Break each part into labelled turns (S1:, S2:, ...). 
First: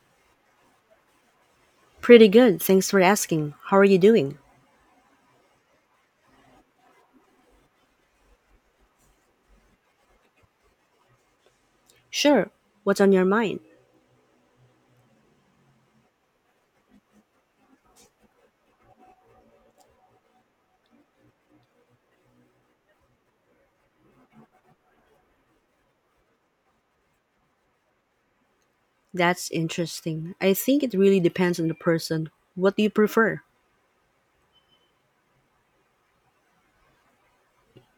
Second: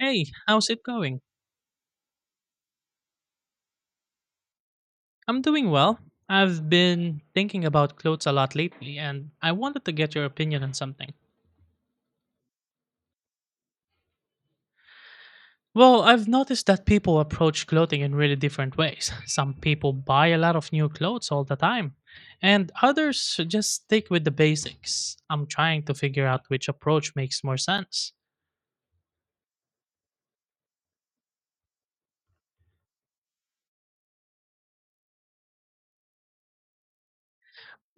S1: Hey, how's it going?
S2: Pretty good, thanks for asking. How are you doing?
S1: I'm doing well. I've been thinking about clothes a lot lately, and I wanted to get your opinion on something.
S2: Sure, what's on your mind?
S1: Well, I've noticed that people approach clothing in really different ways. Some people buy a lot of new clothes all the time, and others just stick with the basics. I'm trying to figure out which approach makes more sense.
S2: That's interesting. I think it really depends on the person. What do you prefer?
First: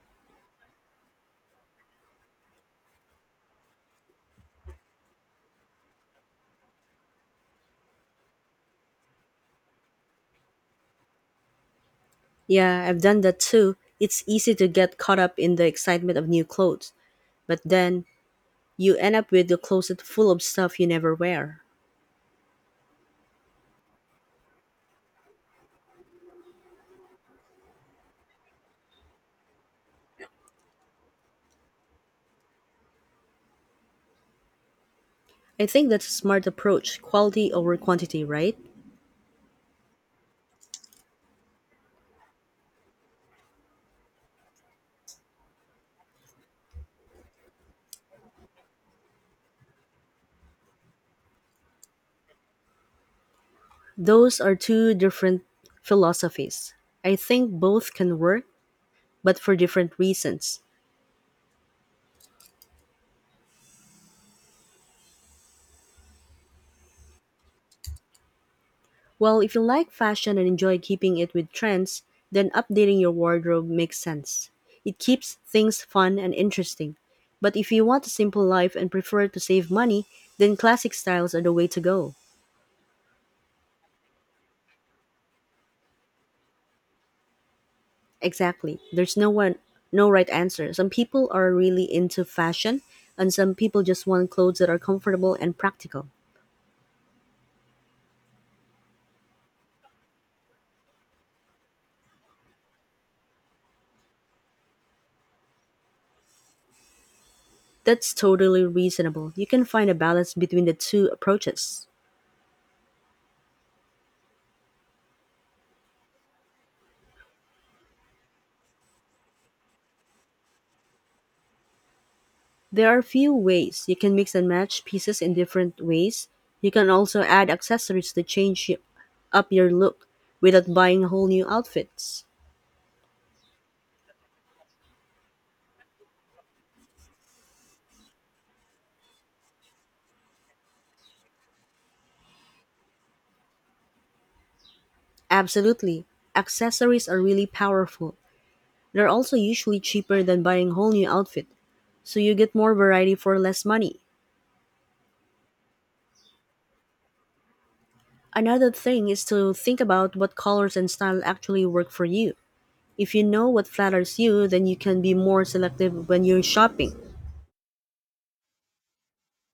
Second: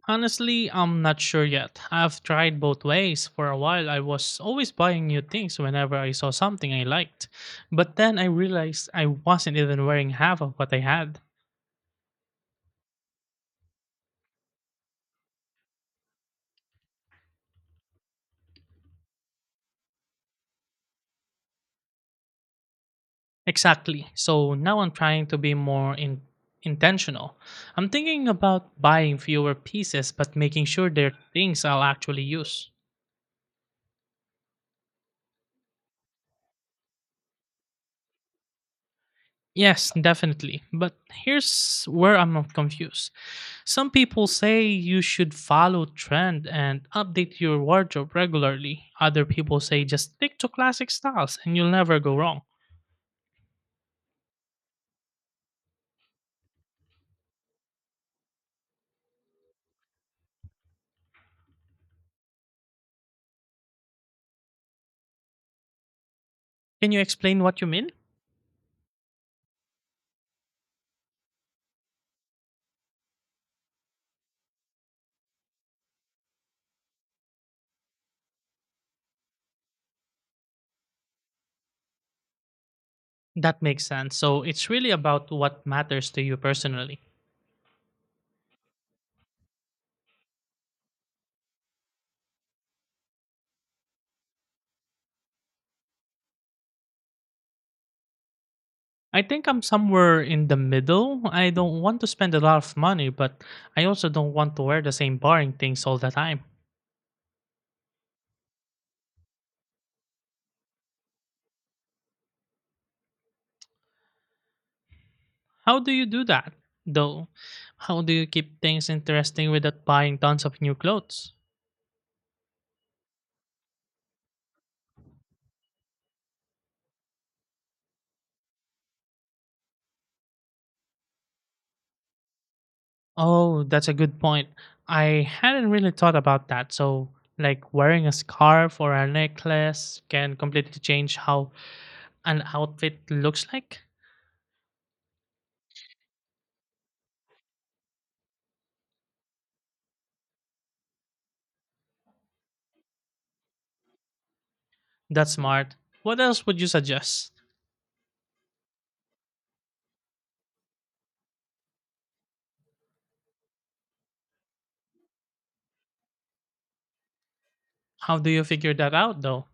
S1: Honestly, I'm not sure yet. I've tried both ways. For a while, I was always buying new things whenever I saw something I liked. But then I realized I wasn't even wearing half of what I had.
S2: Yeah, I've done that too. It's easy to get caught up in the excitement of new clothes, but then you end up with a closet full of stuff you never wear.
S1: Exactly. So now I'm trying to be more intentional. I'm thinking about buying fewer pieces but making sure they're things I'll actually use.
S2: I think that's a smart approach, quality over quantity, right?
S1: Yes, definitely. But here's where I'm confused. Some people say you should follow trend and update your wardrobe regularly. Other people say just stick to classic styles and you'll never go wrong.
S2: Those are two different philosophies. I think both can work, but for different reasons.
S1: Can you explain what you mean?
S2: Well, if you like fashion and enjoy keeping it with trends, then updating your wardrobe makes sense. It keeps things fun and interesting. But if you want a simple life and prefer to save money, then classic styles are the way to go.
S1: That makes sense. So it's really about what matters to you personally.
S2: Exactly. There's no right answer. Some people are really into fashion and some people just want clothes that are comfortable and practical.
S1: I think I'm somewhere in the middle. I don't want to spend a lot of money, but I also don't want to wear the same boring things all the time.
S2: That's totally reasonable. You can find a balance between the two approaches.
S1: How do you do that, though? How do you keep things interesting without buying tons of new clothes?
S2: There are few ways. You can mix and match pieces in different ways. You can also add accessories to change up your look without buying whole new outfits.
S1: Oh, that's a good point. I hadn't really thought about that. So, like wearing a scarf or a necklace can completely change how an outfit looks like?
S2: Absolutely. Accessories are really powerful. They're also usually cheaper than buying a whole new outfit, so you get more variety for less money.
S1: That's smart. What else would you suggest?
S2: Another thing is to think about what colors and style actually work for you. If you know what flatters you, then you can be more selective when you're shopping.
S1: How do you figure that out, though?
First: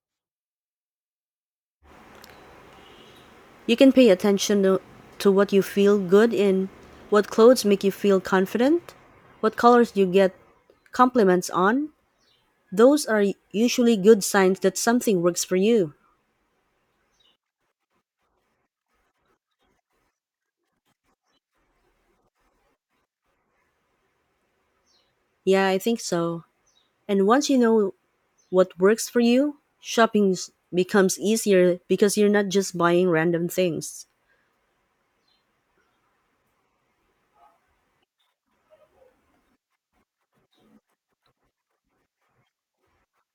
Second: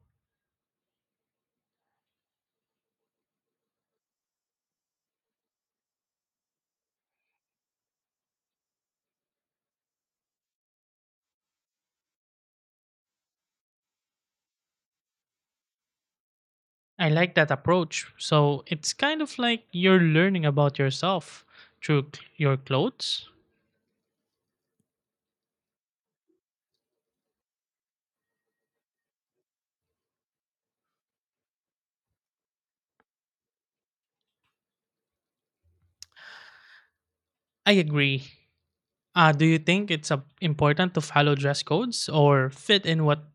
S2: You can pay attention to what you feel good in, what clothes make you feel confident, what colors you get compliments on. Those are usually good signs that something works for you.
S1: I like that approach. So, it's kind of like you're learning about yourself through your clothes.
S2: Yeah, I think so. And once you know what works for you, becomes easier because you're not just buying random things.
S1: I agree. Do you think it's important to follow dress codes or fit in what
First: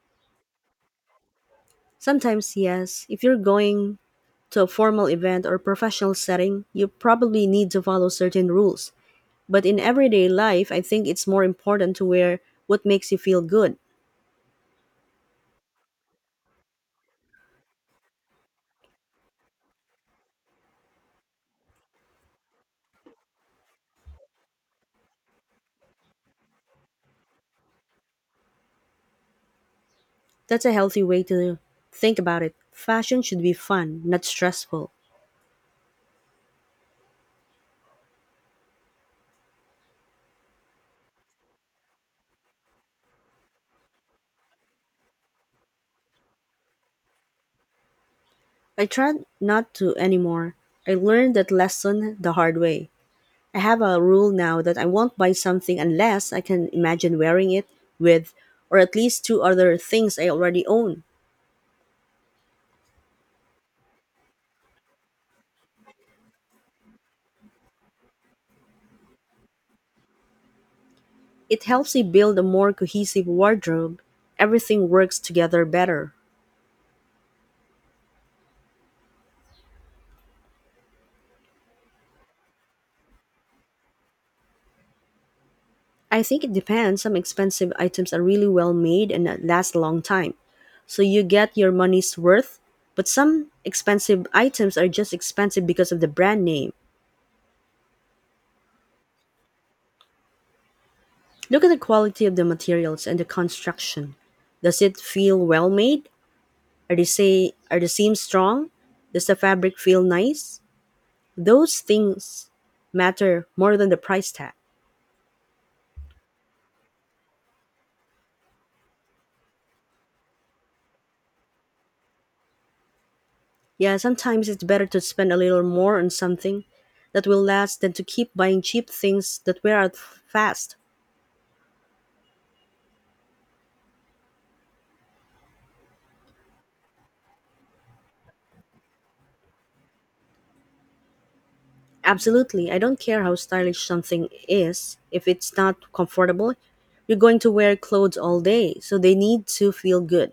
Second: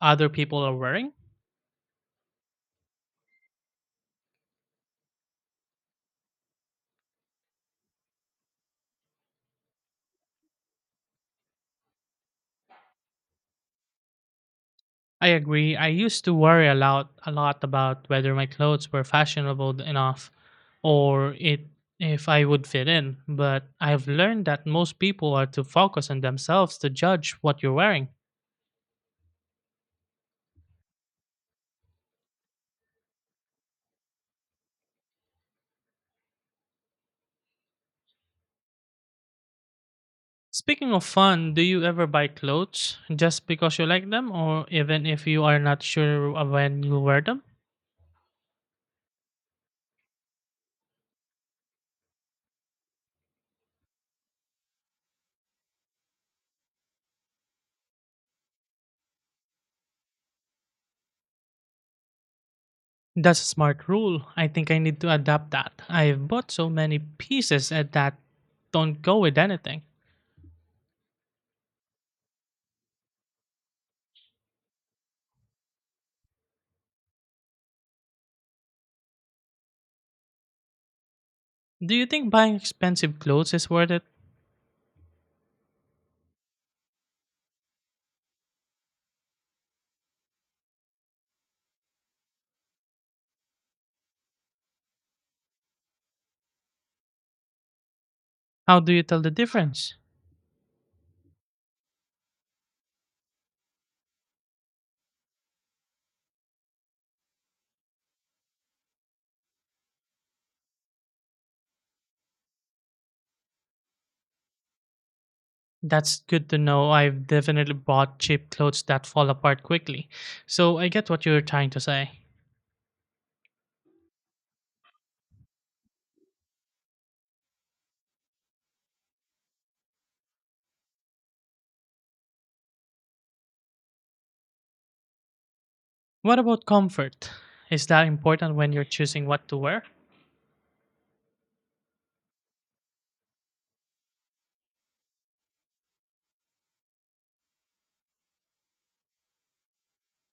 S1: other people are wearing?
S2: Sometimes, yes, if you're going to a formal event or professional setting, you probably need to follow certain rules. But in everyday life, I think it's more important to wear what makes you feel good.
S1: I agree. I used to worry a lot about whether my clothes were fashionable enough or it if I would fit in. But I've learned that most people are to focus on themselves to judge what you're wearing.
S2: That's a healthy way to think about it. Fashion should be fun, not stressful.
S1: Speaking of fun, do you ever buy clothes just because you like them or even if you are not sure of when you'll wear them?
S2: I try not to anymore. I learned that lesson the hard way. I have a rule now that I won't buy something unless I can imagine wearing it with or at least two other things I already own.
S1: That's a smart rule. I think I need to adapt that. I've bought so many pieces at that don't go with anything.
S2: It helps me build a more cohesive wardrobe. Everything works together better.
S1: Do you think buying expensive clothes is worth it?
S2: I think it depends. Some expensive items are really well made and that last a long time. So you get your money's worth, but some expensive items are just expensive because of the brand name.
S1: How do you tell the difference?
S2: Look at the quality of the materials and the construction. Does it feel well made? Are the seams strong? Does the fabric feel nice? Those things matter more than the price tag.
S1: That's good to know. I've definitely bought cheap clothes that fall apart quickly. So I get what you're trying to say.
S2: Yeah, sometimes it's better to spend a little more on something that will last than to keep buying cheap things that wear out fast.
S1: What about comfort? Is that important when you're choosing what to wear?
S2: Absolutely, I don't care how stylish something is, if it's not comfortable, you're going to wear clothes all day, so they need to feel good.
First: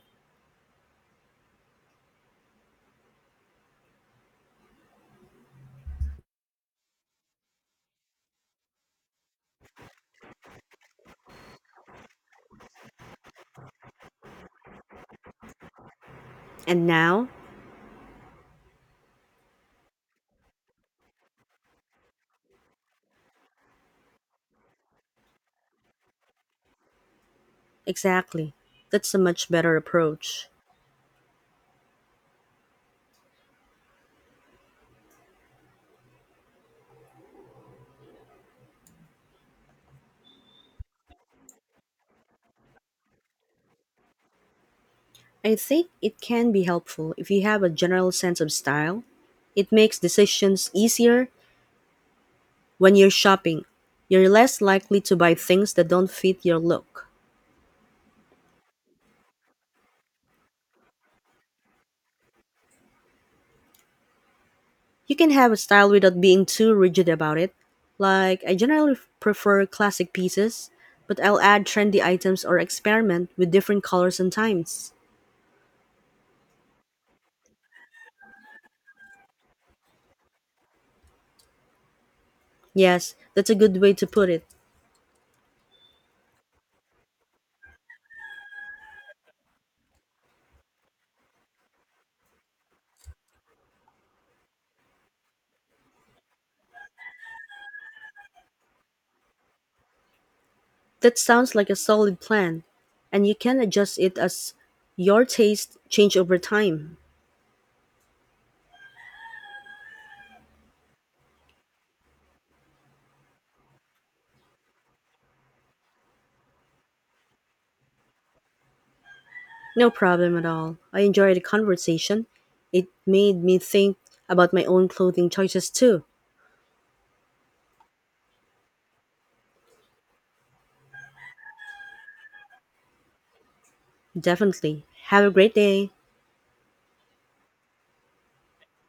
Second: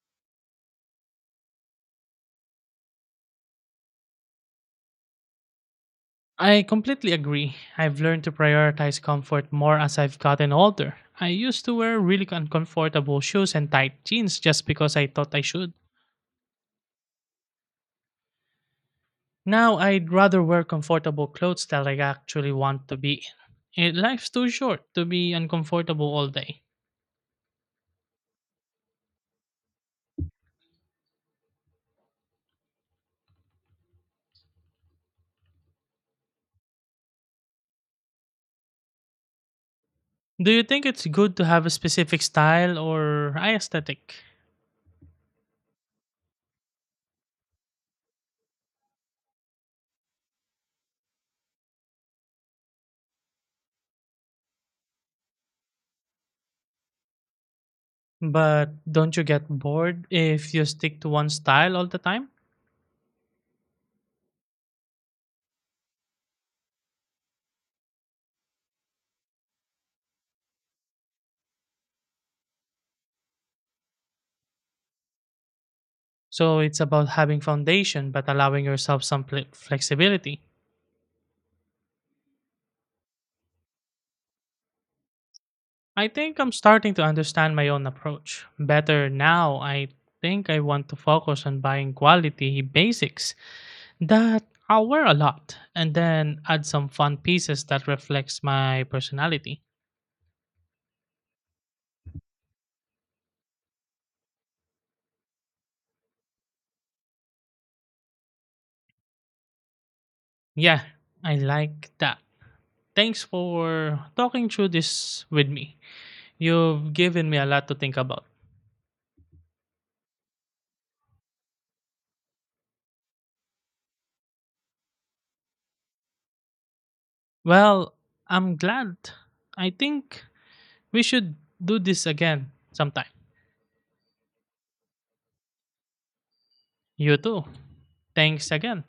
S1: I completely agree. I've learned to prioritize comfort more as I've gotten older. I used to wear really uncomfortable shoes and tight jeans just because I thought I should.
S2: And now,
S1: Now I'd rather wear comfortable clothes that I actually want to be in. Eh, life's too short to be uncomfortable all day.
S2: exactly, that's a much better approach.
S1: Do you think it's good to have a specific style or aesthetic?
S2: I think it can be helpful if you have a general sense of style. It makes decisions easier when you're shopping, you're less likely to buy things that don't fit your look.
S1: But don't you get bored if you stick to one style all the time?
S2: You can have a style without being too rigid about it. Like, I generally prefer classic pieces, but I'll add trendy items or experiment with different colors and times.
S1: So it's about having foundation but allowing yourself some flexibility.
S2: Yes, that's a good way to put it.
S1: I think I'm starting to understand my own approach better now. I think I want to focus on buying quality basics that I'll wear a lot and then add some fun pieces that reflects my personality.
S2: That sounds like a solid plan, and you can adjust it as your taste change over time.
S1: Yeah, I like that. Thanks for talking through this with me. You've given me a lot to think about.
S2: No problem at all. I enjoyed the conversation. It made me think about my own clothing choices too.
S1: Well, I'm glad. I think we should do this again sometime.
S2: Definitely. Have a great day.
S1: You too. Thanks again.